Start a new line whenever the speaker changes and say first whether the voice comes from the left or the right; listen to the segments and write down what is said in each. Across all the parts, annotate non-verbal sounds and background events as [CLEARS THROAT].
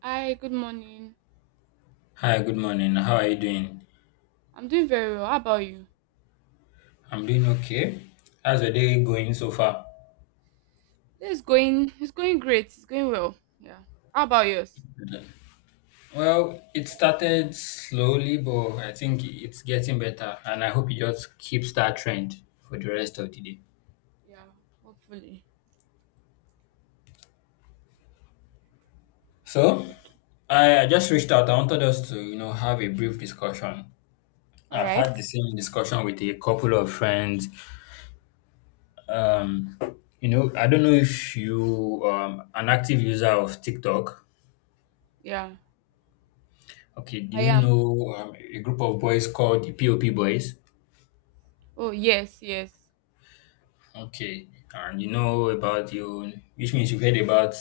right: Hi, good morning.
left: Hi, good morning. How are you doing?
right: I'm doing very well. How about you?
left: I'm doing okay. How's your day going so far?
right: It's going great. It's going well. Yeah. How about yours?
left: Good. Well, it started slowly, but I think it's getting better, and I hope it just keeps that trend for the rest of the day.
right: Yeah, hopefully.
left: So, I just reached out. I wanted us to have a brief discussion.
right: All
left: I've
right: right.
left: had the same discussion with a couple of friends. Um, I don't know if you an active user of TikTok.
right: Yeah,
left: Okay, do
right: I
left: you
right: am.
left: know a group of boys called the POP Boys?
right: Oh, yes, yes.
left: Okay, and you know about you, which means you've heard about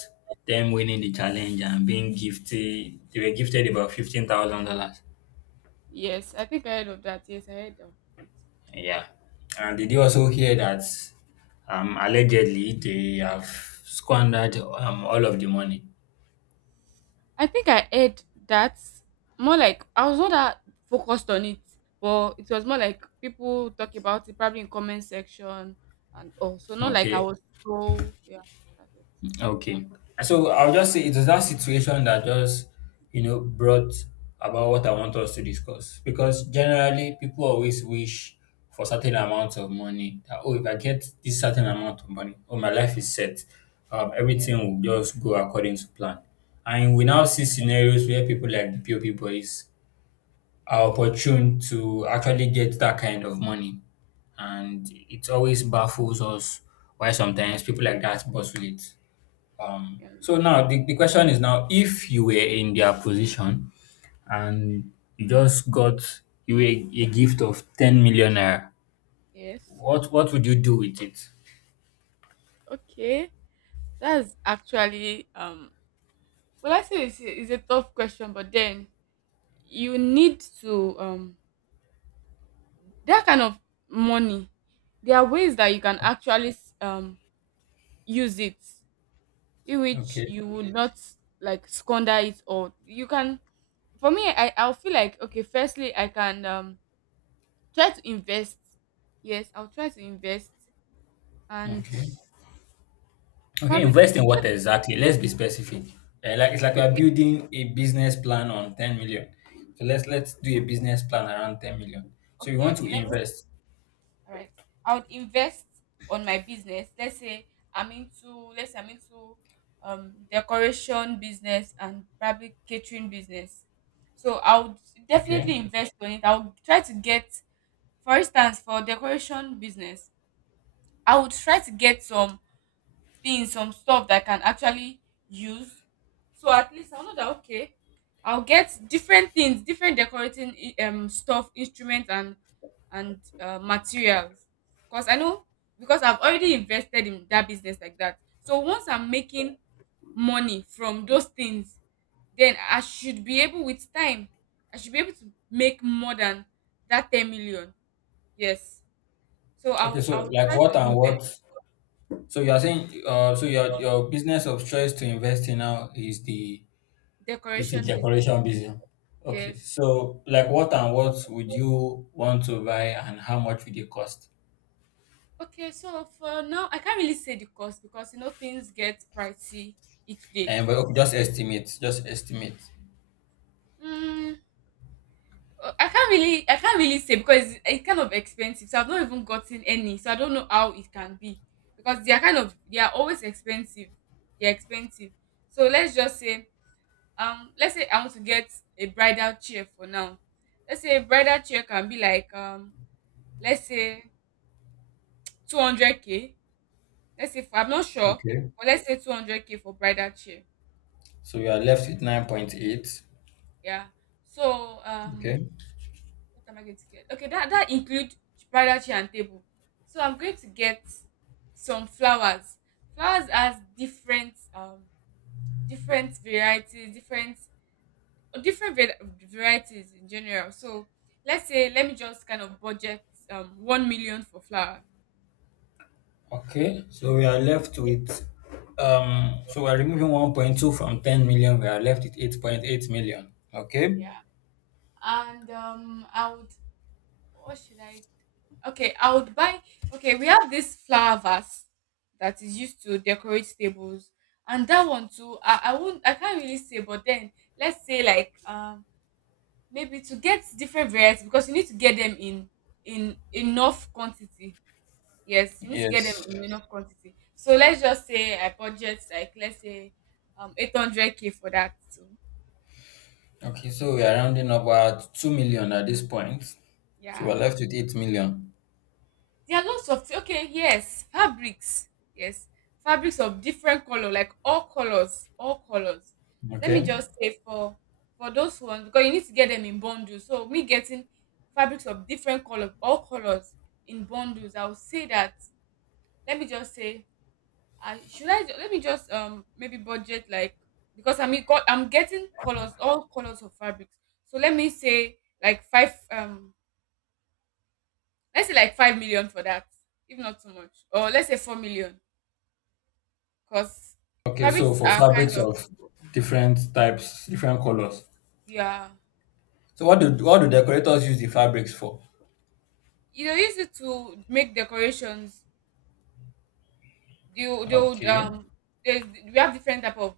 left: them winning the challenge and being gifted. They were gifted about $15,000.
right: Yes, I think I heard of that. Yes, I heard of it.
left: Yeah, and did you also hear that? Allegedly they have squandered all of the money.
right: I think I heard that, more like I was not that focused on it, but it was more like people talk about it probably in comment section and also not like I
left: Okay.
right: was, so yeah, that's it.
left: Okay. So I'll just say it was that situation that just brought about what I want us to discuss. Because generally, people always wish for certain amounts of money. That, oh, if I get this certain amount of money, oh, my life is set.
right: Yeah,
left: Everything will just go according to plan. And we now see scenarios where people like the POP boys are opportune to actually get that kind of money. And it always baffles us why sometimes people like that bustle it. Um,
right: yeah.
left: so now the question is now, if you were in their position and you just got you a gift of 10 million naira,
right: Yes.
left: what would you do with it?
right: Okay. That's actually well, I say it's it's a tough question, but then you need to that kind of money. There are ways that you can actually um use it in which
left: Okay.
right: you would not like squander it. Or you can, for me I'll feel like, okay, firstly I can try to invest. Yes, I'll try to invest and
left: Okay. Okay,
right: probably
left: invest in what
right: let-
left: exactly? Let's be specific. Like it's like you're
right: okay
left: building a business plan on 10 million. So let's do a business plan around 10 million. So you
right: okay
left: want to
right: okay let
left: invest.
right: all right, I would invest on my business. Let's say I'm into, let's say I'm into decoration business and probably catering business, so I would
left: Okay.
right: definitely invest on it. I would try to get, for instance for decoration business, I would try to get some things, some stuff that I can actually use. So at least I'll know that, okay, I'll get different things, different decorating stuff, instruments and materials. Because I know, because I've already invested in that business like that. So once I'm making money from those things, then I should be able, with time, I should be able to make more than that 10 million. Yes. So
left: Okay,
right: I'll
left: so
right: I'll
left: like
right: try to
left: what and
right: invest
left: what so you are saying so your business of choice to invest in now is the. It's a
right: decoration business.
left: decoration business. Okay,
right: Yes.
left: so like what and what would you want to buy and how much would it cost?
right: Okay, so for now, I can't really say the cost because you know things get pricey each day.
left: And but okay, just estimate, just estimate.
right: Mm, I can't really say because it's kind of expensive. So I've not even gotten any, so I don't know how it can be because they are kind of, they are always expensive. They're expensive. So let's just say, let's say I want to get a bridal chair for now. Let's say a bridal chair can be like let's say 200 k. Let's say for, I'm not sure,
left: Okay,
right: but let's say 200 k for bridal chair.
left: so we are left with 9.8.
right: Yeah. So
left: Okay,
right: what am I going to get? Okay, that include bridal chair and table. So I'm going to get some flowers. Flowers has different different varieties, different varieties in general. So let's say, let me just kind of budget 1 million for flower.
left: okay, so we are removing 1.2 from 10 million, we are left with 8.8 million. Okay,
right: Yeah. And I would. What should I, okay, I would buy. Okay, we have this flower vase that is used to decorate tables, and that one too. I won't. I can't really say, but then let's say like maybe to get different varieties because you need to get them in enough quantity. Yes, you need to get them
left: yes,
right: in enough quantity. So let's just say I budget like, let's say 800 k for that too.
left: okay, so we are rounding about 2 million at this point, so we
right: Yeah.
left: are left with 8 million.
right: There are lots of, okay, yes, fabrics. Yes, fabrics of different color, like all colors, all colors. Let me
left: Okay.
right: just say for those ones because you need to get them in bundles. So me getting fabrics of different color, all colors in bundles, I would say that. Let me just say, I should I let me just maybe budget like, because I mean got, I'm getting colors, all colors of fabrics. So let me say like five let's say like 5 million for that, if not too much, or let's say 4 million, because
left: Okay,
right: fabrics
left: so for
right: are so kind
left: fabrics
right: of,
left: of different types, different colors.
right: yeah,
left: So what do decorators use the fabrics for?
right: you know, use it to make decorations. You they would
left: Okay,
right: there's, we have different type of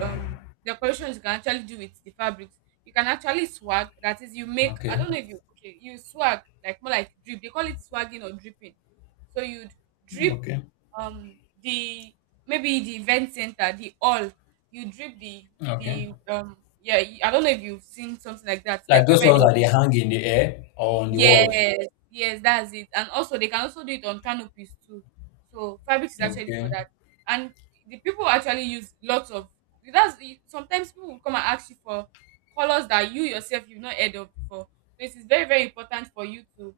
right: um decorations you can actually do with the fabrics. You can actually swag. That is, you make. I
left: okay,
right: don't know if you, okay. You swag like, more like drip. They call it swagging or dripping. So you'd drip
left: okay,
right: um the maybe the event center, the all, you drip the
left: okay.
right: yeah. I don't know if you've seen something like that,
left: Like
right: like
left: those
right: whereby they,
left: ones that they hang in the air or on the walls.
right: yes, yes, that's it. And also they can also do it on canopies too, so fabric is actually for
left: Okay,
right: that. And the people actually use lots of, that's, sometimes people will come and ask you for colors that you yourself you've not heard of before. So it is very very important for you to,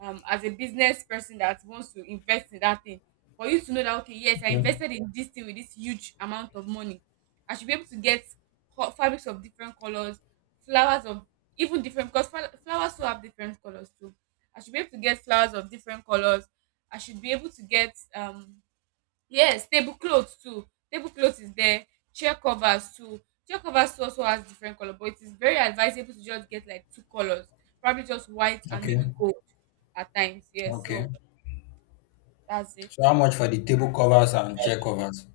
right: as a business person that wants to invest in that thing, for you to know that, okay, yes, I
left: okay,
right: invested in this thing with this huge amount of money, I should be able to get fabrics of different colors, flowers of even different, because flowers also have different colors too. I should be able to get flowers of different colors. I should be able to get yes, tablecloth too. Tablecloth is there, chair covers too. Chair covers too also has different color, but it is very advisable to just get like 2 colors, probably just white and maybe
left: okay,
right: gold at times. Yes,
left: okay.
right: so that's it.
left: So how much for the table covers and chair covers?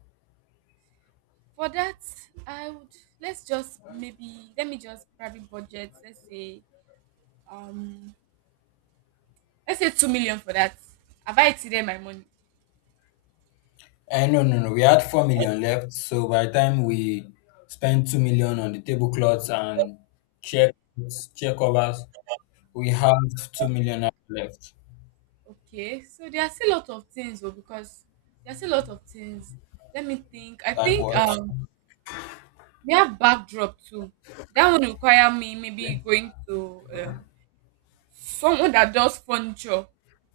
right: For that, I would, let's just maybe let me just probably budget, um let's say 2 million for that. Have I exceeded my money?
left: No, no, no. We had 4 million left, so by the time we spent 2 million on the tablecloths and chair chair covers, we have 2 million left.
right: Okay, so there are still a lot of things though, because there are still a lot of things. Let me think. I
left: Like
right: think
left: what?
right: we have backdrop too. That one require me maybe
left: Okay.
right: going to someone that does furniture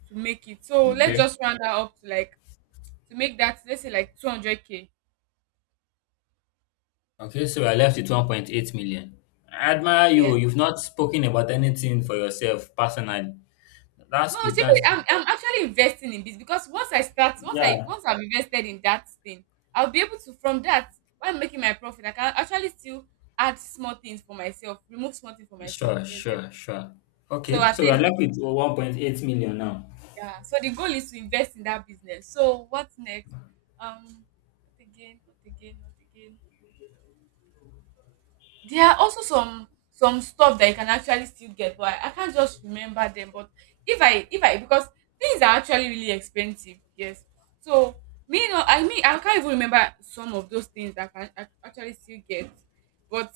right: to make it. So let's
left: Okay.
right: just round that up to like, to make that, let's say like 200 k.
left: Okay, so we're left with 1.8 million. I admire
right: Yes.
left: you. You've not spoken about anything for yourself personally. That's
right: No,
left: good. That's
right: seriously,
left: good.
right: I'm actually investing in this because once I start, once I
left: Yeah.
right: once I've invested in that thing, I'll be able to, from that, while making my profit, I can actually still add small things for myself, remove small things for myself.
left: Sure,
right: Yes, yes.
left: sure, sure.
right: So
left: Okay,
right: at
left: so we are
right: least,
left: left with 1.8 million now.
right: yeah, so the goal is to invest in that business. So what's next? um what again, what again, what again? There are also some stuff that you can actually still get, but I can't just remember them. But if I, because things are actually really expensive, yes. So, me, no, I mean, I can't even remember some of those things that I can actually still get. But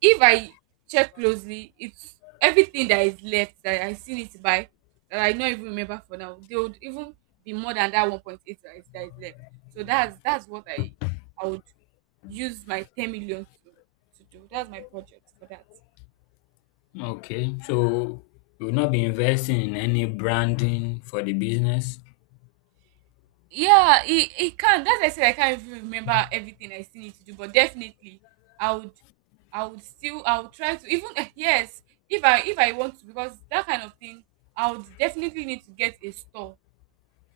right: if I check closely, it's everything that is left that I still need to buy, that I don't even remember for now, they would even be more than that 1.8 that is left. So that's what I would use my 10 million to do. That's my budget for that.
left: Okay, so we will not be investing in any branding for the business.
right: Yeah, it can. That's why I said I can't even remember everything I still need to do, but definitely i would I would still, I would try to even [LAUGHS] yes, if I want to, because that kind of thing, I would definitely need to get a store.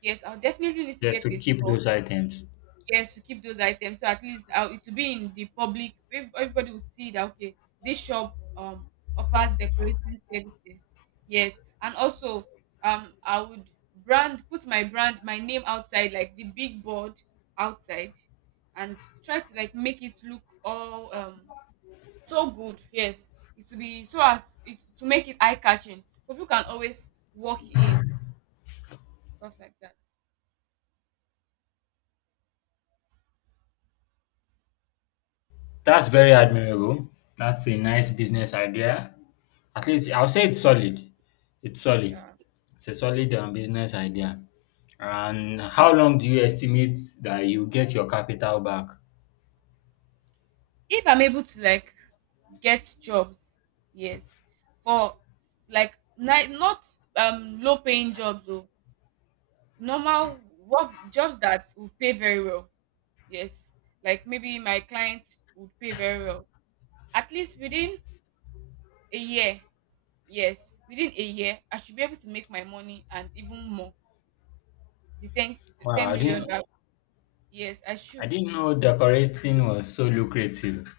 right: Yes, I would definitely need to
left: Just
right: get
left: to
right: a
left: keep
right: store,
left: those items.
right: yes, to keep those items. So at least it will be in the public, everybody will see that, okay, this shop offers decorating services. Yes. And also I would brand, put my brand, my name outside, like the big board outside, and try to like make it look all so good. Yes, it will be so as it to make it eye catching so people can always walk in, stuff like that.
left: That's very
right: So
left: admirable. That's a nice business idea. At least I'll say it's solid. It's solid.
right: yeah,
left: It's a solid business idea. And how long do you estimate that you get your capital back?
right: if I'm able to like get jobs. Yes. For like not low paying jobs or normal work jobs that will pay very well. Yes. Like maybe my client would pay very well. At least within a year. Yes. Within a year, I should be able to make my money and even more. The 10,
left: Wow,
right: 10
left: I
right: million
left: didn't
right: that, yes, I
left: I
right: should.
left: didn't know decorating was so lucrative.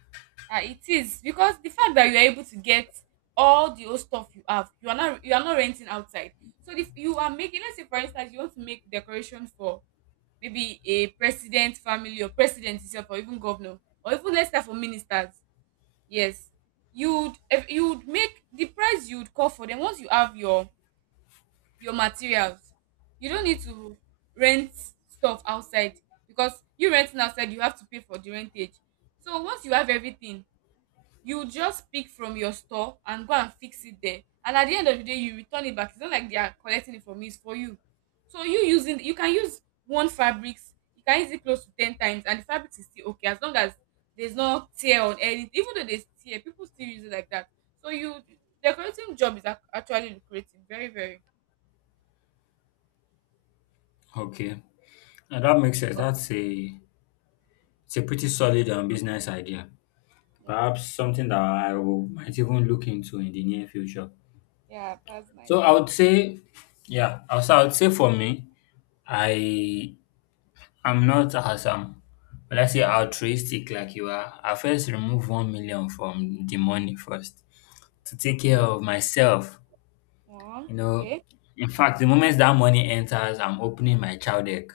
right: Ah, it is, because the fact that you are able to get all the old stuff you have, you are not, you are not renting outside. So if you are making, let's say for instance, you want to make decoration for maybe a president family or president itself, or even governor, or even let's start for ministers. Yes, you'd, if you'd make the price you'd call for them once you have your materials. You don't need to rent stuff outside, because you renting outside, you have to pay for the rentage. So once you have everything, you just pick from your store and go and fix it there, and at the end of the day you return it back. It's not like they are collecting it from you, it's for you. So you can use one fabrics, you can use it close to 10 times and the fabric is still okay, as long as there's no tear on anything. Even though there's tear, people still use it like that. So you decorating job is actually lucrative, very very.
left: Okay. Now that makes sense. That's a it's a pretty solid business idea.
right: Yeah,
left: Perhaps something that might even look into in the near future.
right: yeah, that's
left: So I
right: nice.
left: would say, yeah, also I would say, for me, I I'm not awesome, but I say altruistic like you are? I first remove 1 million from the money first to take care
right: Okay.
left: of myself.
right: Wow,
left: You know,
right: okay.
left: in fact, the moment that money enters, I'm opening my child egg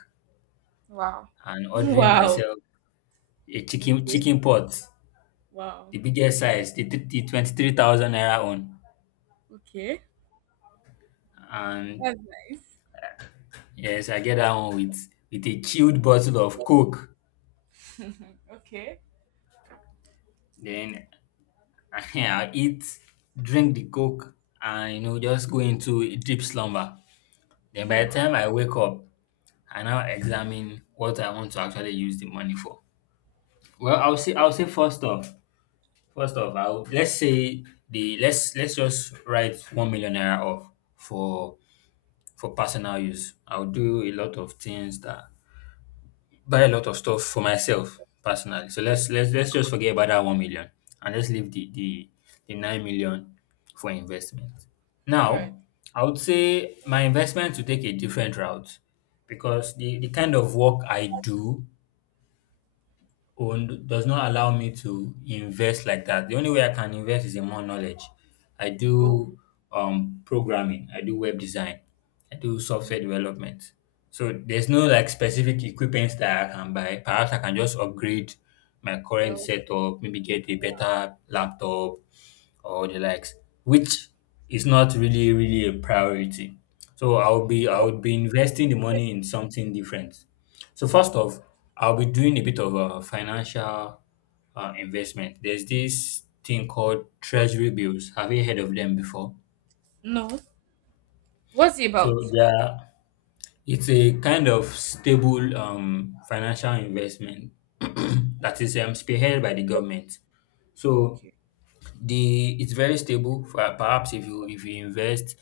right: Wow.
left: and
right: [LAUGHS]
left: ordering
right: Wow.
left: myself a chicken
right: Okay.
left: chicken pot,
right: Wow.
left: the biggest
right: Okay.
left: size, the 23,000 naira one.
right: Okay.
left: And
right: That's nice.
left: yes, I get that one with a chilled bottle of Coke.
right: Okay.
left: Then [LAUGHS] yeah, eat, drink the coke, and just go into a deep slumber. Then by the
right: Hmm.
left: time I wake up, I now examine what I want to actually use the money for. Well, I'll
right: Wow.
left: say I'll say first off, I'll let's say the let's just write 1 million naira off for personal use. I'll do a lot of things that buy a lot of stuff for myself personally. So
right: Right.
left: let's just forget about that 1 million and let's leave the 9 million for investment.
right: All right.
left: Now, I would say my investment to take a different route because the kind of work I do own does not allow me to invest like that. The only way I can invest is in more knowledge. I
right: Oh,
left: do programming, I do web design, I do software
right: mm,
left: development. So there's no like specific equipment that I can buy. Perhaps I can just upgrade my current
right: yo.
left: setup, maybe get a better laptop or the likes, which is not really, really a priority. So I would be investing the money in something different. So first off, I'll be doing a bit of a financial investment. There's this thing called treasury bills. Have you heard of them before?
right: No. What's it about?
left: So it's a kind of stable financial investment [CLEARS THROAT] that is spearheaded by the government. So
right: Okay.
left: the it's very stable. For perhaps if you invest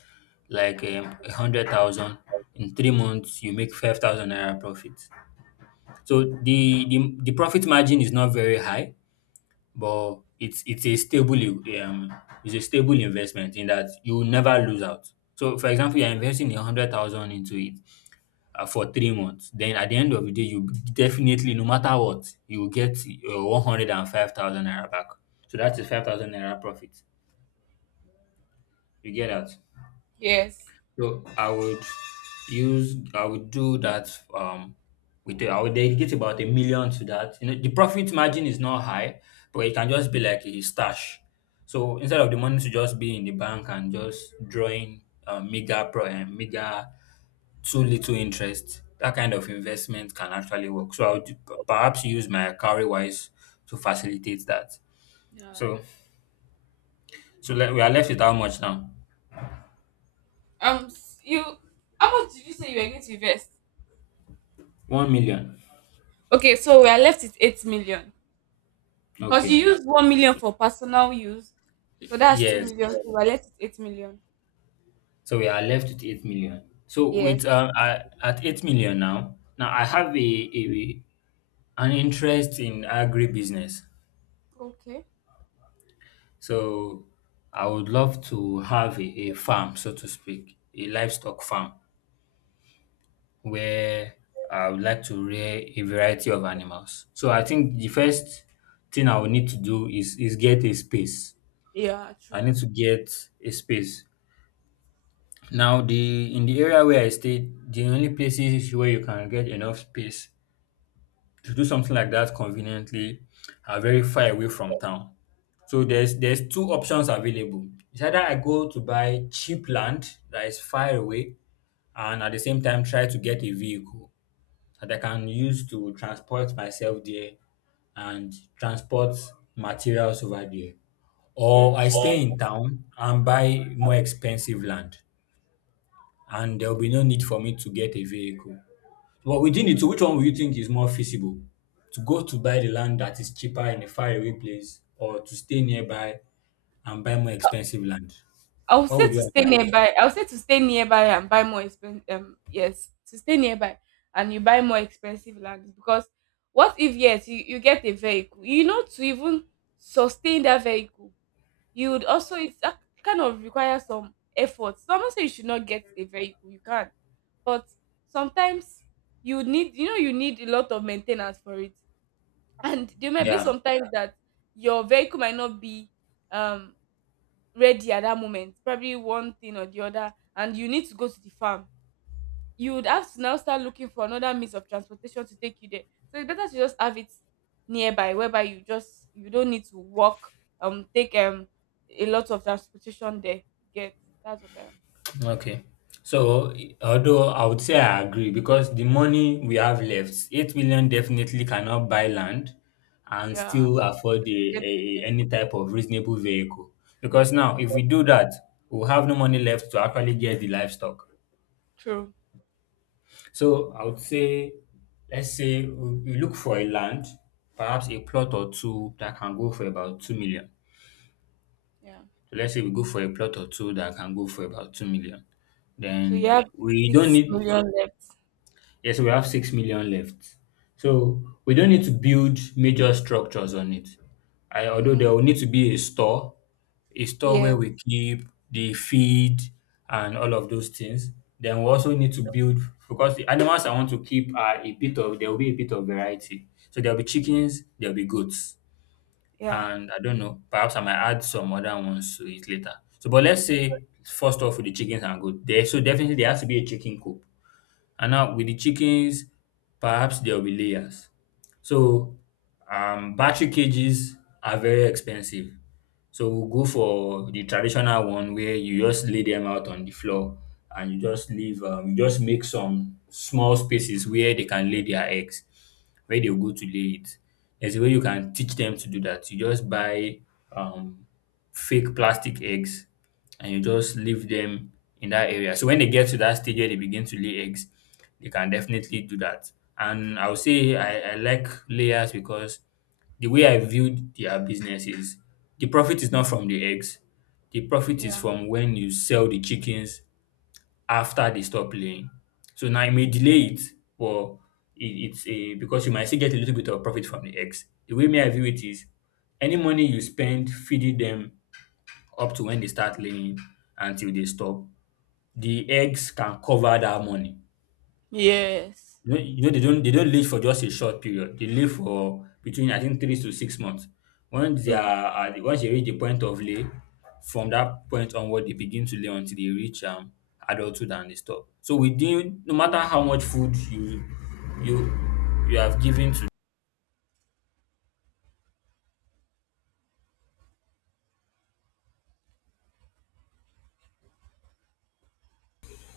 left: like 100,000, in 3 months you make 5,000 naira profit. So the profit margin is not very high, but it's a stable, um it's a stable investment in that you will never lose out. So for example, you're investing 100,000 into it for 3 months, then at the end of the day you definitely, no matter what, you will get 105,000 naira back. So that is 5,000 naira profit you get out.
right: Yes.
left: So I would do that, I would dedicate about 1 million to that. The profit margin is not high, but it can just be like a stash. So instead of the money to just be in the bank and just drawing mega pro and mega too little interest, that kind of investment can actually work. So I would perhaps use my carry wise to facilitate that.
right: Yeah.
left: So so we are left with how much now?
right: You. How much did you say you were going to invest?
left: 1 million.
right: Okay. So we are left with 8 million. Cause you
left: Okay.
right: use 1 million for personal use, so that's two
left: Yes.
right: million. So we are left with 8 million.
left: So we are left with 8 million. So
right: Yes.
left: at 8 million now, I have a an interest in agribusiness.
right: Okay.
left: So I would love to have a farm, so to speak, a livestock farm where I would like to rear a variety of animals. So I think the first thing I will need to do is get a space.
right: Yeah.
left: I need
right: True.
left: to get a space. Now, the in the area where I stay, the only places where you can get enough space to do something like that conveniently are very far away from town. So there's two options available. It's either I go to buy cheap land that is far away and at the same time try to get a vehicle that I can use to transport myself there and transport materials over there. Or
right: Yes.
left: I stay in town and buy more expensive land, and there'll be no need for me to get a vehicle. But within the two, which one would you think is more feasible? To go to buy the land that is cheaper in a faraway place, or to stay nearby and buy more expensive land?
right: I would
left: What
right: say
left: would
right: to
left: you
right: stay
left: advise?
right: nearby. I would say to stay nearby and buy more expensive. Yes, to stay nearby and you buy more expensive land. Because what if yes you get a vehicle? You know, to even sustain that vehicle, you would also, kind of require some effort. Someone say you should not get a vehicle. You can, but sometimes you need, you know, you need a lot of maintenance for it, and there may be
left: Yeah.
right: sometimes that your vehicle might not be um ready at that moment, probably one thing or the other, and you need to go to the farm. You would have to now start looking for another means of transportation to take you there. So it's better to just have it nearby, whereby you just, you don't need to walk, take a lot of transportation there, you get. That's what I'm saying.
left: Okay. So, although I would say I agree, because the money we have left, 8 million, definitely cannot buy land and
right: Yeah,
left: still afford
right: get.
left: any type of reasonable vehicle. Because now,
right: Yeah,
left: if we do that, we'll have no money left to actually get the livestock.
right: true.
left: So I would say, let's say we look for a land, perhaps a plot or two that can go for about 2 million.
right: Yeah,
left: So let's say we go for a plot or two that can go for about 2 million.
right: so you
left: Then
right: have
left: we don't
right: six
left: need.
right: million left.
left: Yes, so we have 6 million left. So we don't need to build major structures on it. Although
right: Mm-hmm.
left: there will need to be a store
right: Yeah.
left: where we keep the feed and all of those things. Then we also need to build, because the animals I want to keep are a bit of there will be a bit of variety. So there'll be chickens, there'll be goats,
right: Yeah.
left: and I don't know. Perhaps I might add some other ones to it later. So, but let's say first off with the chickens and goats. So definitely there has to be a chicken coop. And now with the chickens, perhaps there will be layers. So battery cages are very expensive. So we'll go for the traditional one where you just lay them out on the floor and you just leave, you just make some small spaces where they can lay their eggs, where they'll go to lay it. There's a way you can teach them to do that. You just buy um, fake plastic eggs and you just leave them in that area. So when they get to that stage where they begin to lay eggs, they can definitely do that. And I would say I like layers because the way I viewed their business is the profit is not from the eggs. The profit is
right: Yeah.
left: from when you sell the chickens after they stop laying. So now it may delay it, but it, it's a because you might still get a little bit of profit from the eggs. The way me I view it is any money you spend feeding them up to when they start laying until they stop, the eggs can cover that money.
right: Yes.
left: You know, they don't live for just a short period. They live for between I think 3 to 6 months. Once they
right: True.
left: are once they reach the point of lay, from that point onward they begin to lay until they reach adulthood and they stop. So within no matter how much food you you you have given to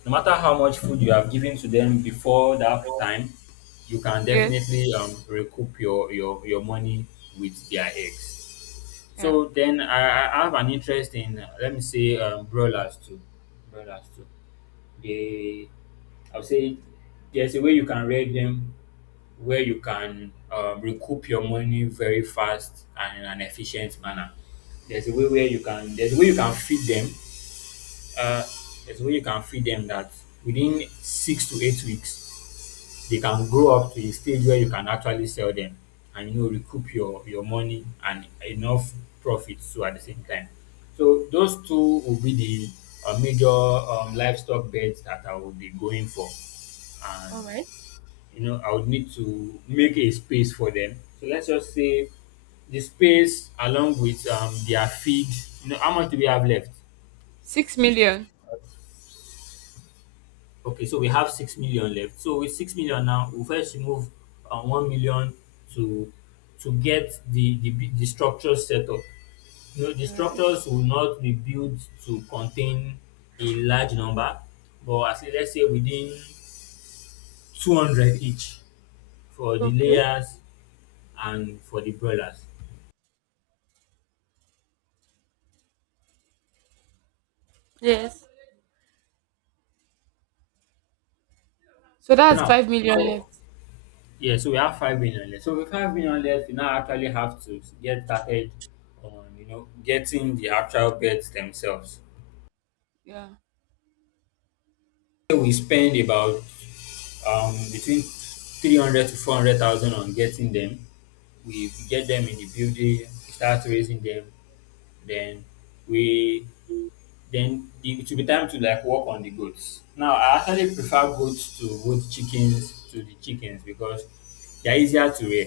left: no matter how much food you have given to them before that time, you can
right: Yes.
left: definitely recoup your money with their eggs.
right: Yeah,
left: So then I have an interest in let me say brawlers too. Brawlers too. They I would say there's a way you can rate them where you can recoup your money very fast and in an efficient manner. There's a way you can feed them. Uh, there's a way you can feed them that within 6 to 8 weeks they can grow up to a stage where you can actually sell them and you know recoup your money and enough profit too at the same time. So those two will be the major livestock beds that I will be going for, and
right: all right,
left: you know I would need to make a space for them. So let's just say the space along with their feed. You know how much do we have left?
right: 6 million.
left: Okay, so we have 6 million left. So with 6 million now, we first remove 1 million to to get the structure set up. You know, the
right: All right.
left: structures will not be built to contain a large number, but as let's say within 200 each for the
right: Okay.
left: layers and for the broilers.
right: Yes. So
left: So
right: that's
left: Now,
right: 5 million
left: so
right: left.
left: yeah, so we have 5 million left. So with 5 million left, we now actually have to get started on you know getting the actual beds themselves.
right: Yeah.
left: We spend about between 300 to 400,000 on getting them. We get them in the building, we start raising them, then we then it will be time to like work on the goats. Now I actually prefer goats to the chickens because they're easier to rear.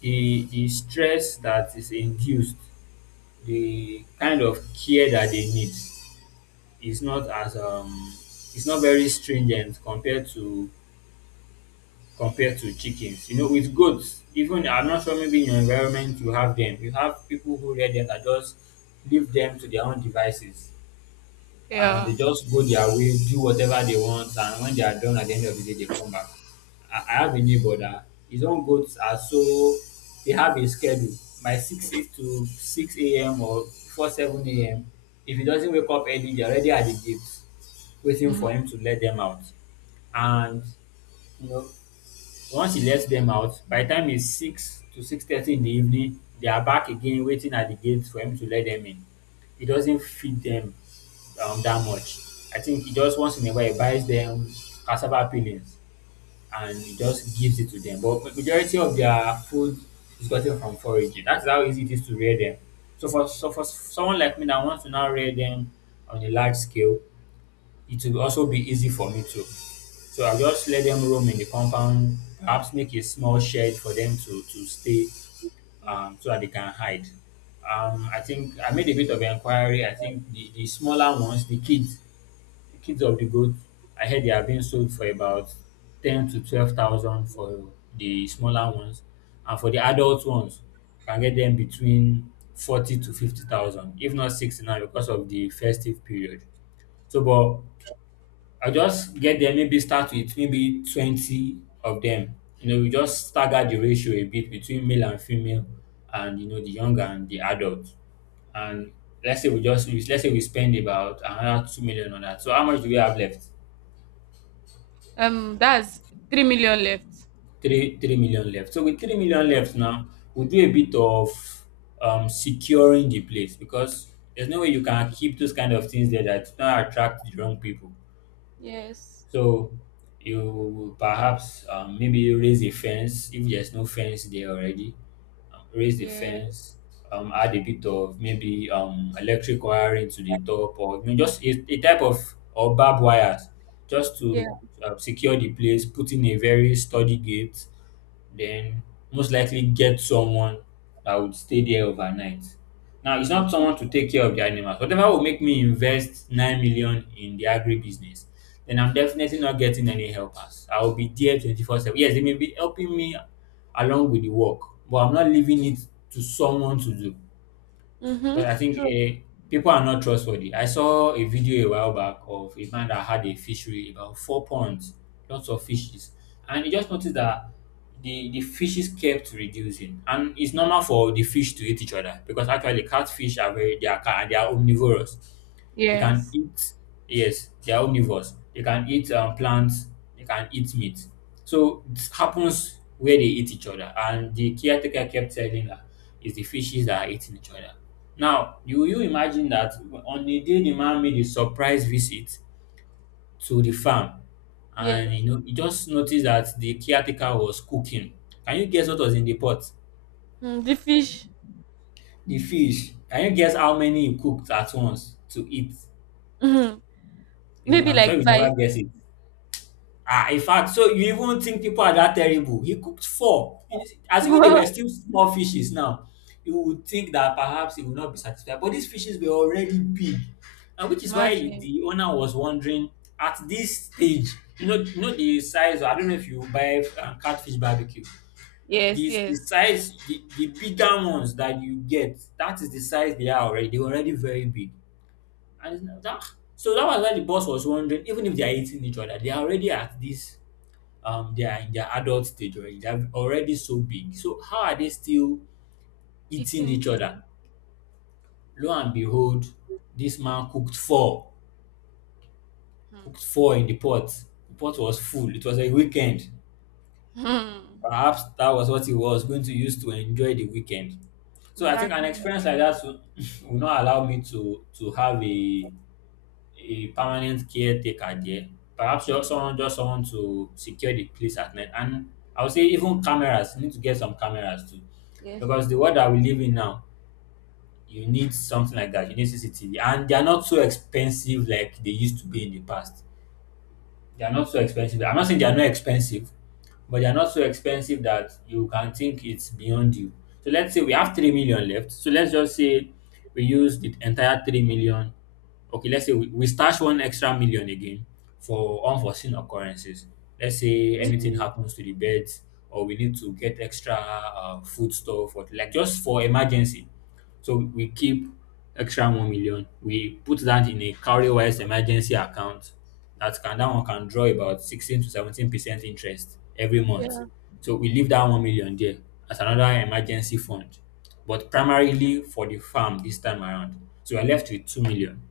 left: The stress that is induced, the kind of care that they need it's not as um it's not very stringent compared to chickens. You know, with goats, even I'm not sure maybe in your environment you have them. You have people who rear them that just leave them to their own devices and they
right: Yeah.
left: just go their way, do whatever they want, and when they are done at the end of the day, they come back. I have a neighbor that his own goats are so they have a schedule by 6, 8 to 6 a.m. or before 7 a.m. If he doesn't wake up early, they're already at the gates waiting
right: Mhm.
left: for him to let them out. And you know, once he lets them out, by the time it's 6 to 6:30 in the evening, they are back again waiting at the gate for him to let them in. He doesn't feed them that much. I think he just once in a while he buys them cassava peelings and he just gives it to them. But majority of their food is gotten from foraging. That's how easy it is to rear them. So for someone like me that wants to now rear them on a large scale, it will also be easy for me too. So I just let them roam in the compound, perhaps make a small shed for them to stay,
right: Yeah.
left: so that they can hide. I think I made a bit of inquiry. I think the smaller ones, the kids of the goat, I heard they are being sold for about ten to twelve thousand for the smaller ones, and for the adult ones, you can get them between forty to fifty thousand, if not 60 now because of the festive period. So, but I'll just get them, maybe start with maybe 20 of them. You know, we just stagger the ratio a bit between male and female and, you know, the young and the adult. And let's say we spend about another 2 million on that. So how much do we have left?
right: That's 3 million left.
left: 3 million left. So with 3 million left now, we'll do a bit of securing the place because there's no way you can keep those kind of things there that don't attract the wrong people.
right: Yes.
left: So you perhaps maybe raise a fence if there's no fence there already. Raise the
right: Yeah.
left: fence, add a bit of maybe electric wiring to the top, or you know, just a type of or barbed wires just
right: Yeah.
left: to secure the place. Put in a very sturdy gate, then most likely get someone that would stay there overnight. Now, it's not someone to take care of the animals. Whatever will make me invest 9 million in the agri business, then I'm definitely not getting any helpers. I will be there 24/7. Yes, they may be helping me along with the work, but I'm not leaving it to someone to do. But
right: Mm-hmm.
left: I think
right: True.
left: people are not trustworthy. I saw a video a while back of a man that had a fishery, about four ponds, lots of fishes. And he just noticed that the fishes kept reducing. And it's normal for the fish to eat each other because actually catfish are very, they are omnivorous. You can
right: Yes.
left: eat, yes, they are omnivores. You can eat plants, you can eat meat. So this happens where they eat each other. And the caretaker kept telling her, it's the fishes that are eating each other. Now, you imagine that on the day the man made a surprise visit to the farm, and
right: Yes.
left: you know, he just noticed that the caretaker was cooking. Can you guess what was in the pot?
right: Mm, the fish.
left: The fish. Can you guess how many he cooked at once to eat?
right: Mm-hmm.
left: You,
right: Maybe
left: I'm sure
right: like
left: you
right: five.
left: never guess it. Ah, in fact, so you even think people are that terrible? He cooked four.
right: [LAUGHS]
left: Assuming they
right: Wow.
left: were still small fishes now, you would think that perhaps he would not be satisfied. But these fishes were already big, and which is why
right: Imagine.
left: the owner was wondering at this stage. You know the size. I don't know if you buy catfish barbecue.
right: Yes,
left: This the
right: yes.
left: size, the bigger ones that you get, that is the size they are already. They were already very big, and it's not- ah. so that was why the boss was wondering, even if they are eating each other, they are already at this they are in their adult stage already. They are already so big. So how are they still eating
right: Eating
left: each
right: each other.
left: other? Lo and behold, this man
right: Hmm.
left: cooked four in the pot. The pot was full. It was a weekend.
right: Hmm.
left: Perhaps that was what he was going to use to enjoy the weekend. So I think an
right: Exactly.
left: experience like that will, [LAUGHS] will not allow me to have a permanent caretaker there. Perhaps you someone just someone to secure the place at night. And I would say even cameras, you need to get some cameras too.
right: Yes.
left: Because the
right: True.
left: world that we live in now, you need something like that. You need CCTV. And they are not so expensive like they used to be in the past. They are not so expensive. I'm not saying they are not expensive, but they're not so expensive that you can think it's beyond you. So let's say we have 3 million left. So let's just say we use the entire 3 million. Okay, let's say we stash one extra million again for unforeseen occurrences. Let's say anything
right: Okay.
left: happens to the beds, or we need to get extra food stuff, or like just for emergency. So we keep extra 1 million. We put that in a Cowrywise emergency account. That one can draw about 16 to 17% interest every month.
right: Yeah.
left: So we leave that 1 million there as another emergency fund, but primarily for the farm this time around. So we are left with 2 million.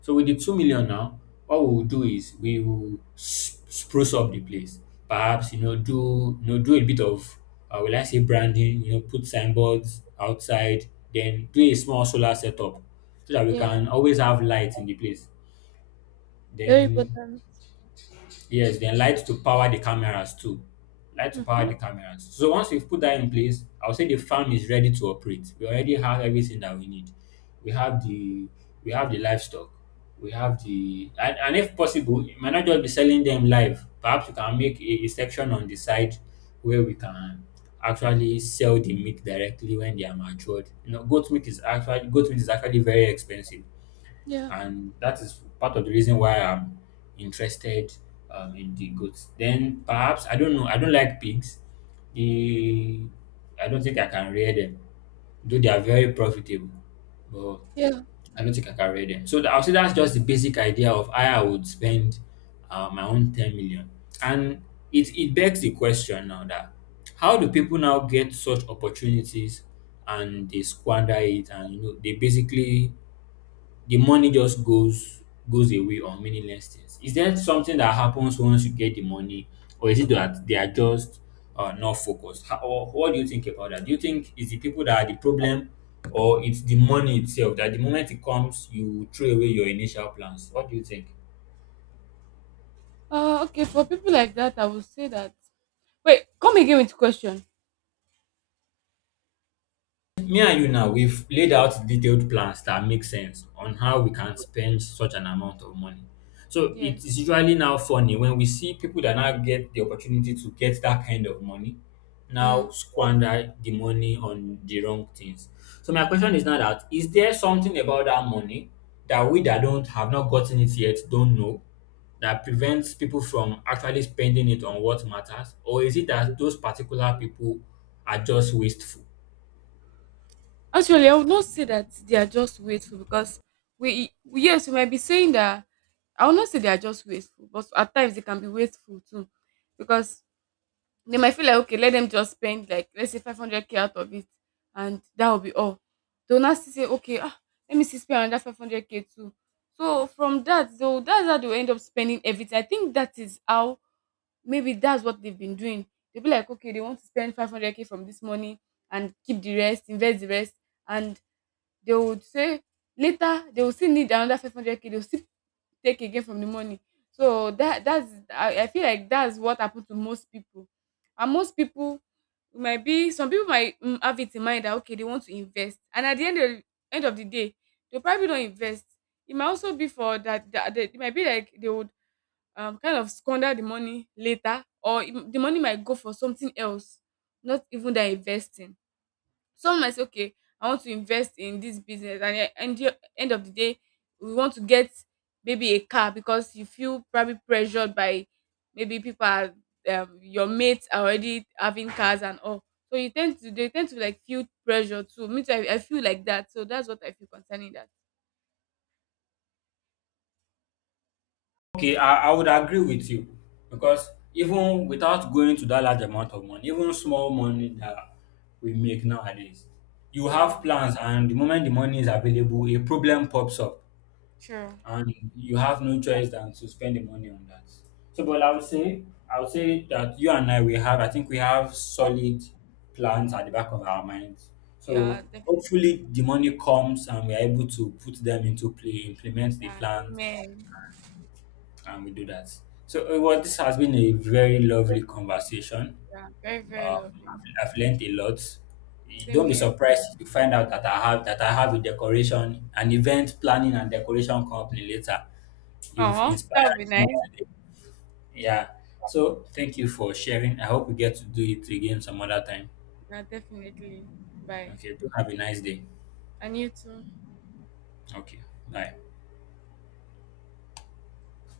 left: So with the 2 million now, what we will do is spruce up the place. Perhaps you know do a bit of will I say branding? You know, put signboards outside. Then do a small solar setup so that we
right: Yeah.
left: can always have light in the place.
right: Very
left: Then
right: important.
left: yes, then light to power the cameras too. Light to power
right: Mm-hmm.
left: the cameras. So once we've put that in place, I'll say the farm is ready to operate. We already have everything that we need. We have the we have the livestock. We have the and if possible, it might not just be selling them live. Perhaps we can make a section on the side where we can actually sell the meat directly when they are matured. You know, goat meat is actually very expensive,
right: Yeah.
left: and that is part of the reason why I'm interested in the goats. Then perhaps, I don't know. I don't like pigs. The I don't think I can rear them, though they are very profitable. But
right: Yeah.
left: I don't think I can rear them. So I'll say that's just the basic idea of how I would spend my own 10 million. And it begs the question now that how do people now get such opportunities and they squander it, and you know they basically the money just goes away on meaningless things. Is there something that happens once you get the money, or is it that they are just not focused? How, or what do you think about that? Do you think it's the people that are the problem, or it's the money itself that the moment it comes you throw away your initial plans? What do you think?
right: Okay, for people like that, I would say that. Wait, come again with question.
left: Me and you now, we've laid out detailed plans that make sense on how we can spend such an amount of money. So it
right: Yes.
left: is usually now funny when we see people that now get the opportunity to get that kind of money now
right: Mm.
left: squander the money on the wrong things. So my question is now that is there something about that money that we that don't have not gotten it yet don't know that prevents people from actually spending it on what matters? Or is it that those particular people are just wasteful?
right: Actually, I would not say that they are just wasteful, because yes, we might be saying that. I would not say they are just wasteful, but at times they can be wasteful too, because they might feel like, okay, let them just spend like, let's say, 500 k out of it, and that will be all. They'll not still say, okay, ah, let me see spend another 500 k too. So from that, so that's how they will end up spending everything. I think that is how, maybe that's what they've been doing. They'll be like, okay, they want to spend 500k from this money and keep the rest, invest the rest. And they would say later they will still need another 500k, they'll still take again from the money. So that's I feel like that's what happened to most people. And most people might be, some people might, have it in mind that, okay, they want to invest. And at the end of the day, they probably don't invest. It might also be for that, it might be like they would kind of squander the money later, or the money might go for something else, not even that investing. Some might say, okay, I want to invest in this business, and at the end of the day, we want to get maybe a car, because you feel probably pressured by maybe people are your mates are already having cars and all. So you tend to they tend to like feel pressure too. Me too, I feel like that. So that's what I feel concerning that.
left: Okay, I would agree with you, because even without going to that large amount of money, even small money that we make nowadays, you
right: Yeah,
left: have plans, and the moment the money is available, a problem pops up,
right: sure.
left: and you have no choice than to spend the money on that. So,
right: Yeah,
left: but
right: true.
left: I would say that you and I, we have, I think we have solid plans at the back of our minds.
right: Yeah,
left: So,
right: definitely.
left: hopefully, the money comes and we are able to put them into play, implement the
right: Yeah,
left: plans
right: amen.
left: and we do that. So, well, this has been a very lovely conversation.
right: Yeah, very, very lovely.
left: I've learned a lot. You
right: Same
left: Don't be
right: here.
left: surprised if you find out that I have a decoration, an event planning and decoration company later. You've
right: Oh, that would
left: inspired
right: be nice.
left: me today. Yeah. So, thank you for sharing. I hope we get to do it again some other time.
right: Yeah, definitely. Bye.
left: Okay. Do have a nice day.
right: And you too.
left: Okay. Bye.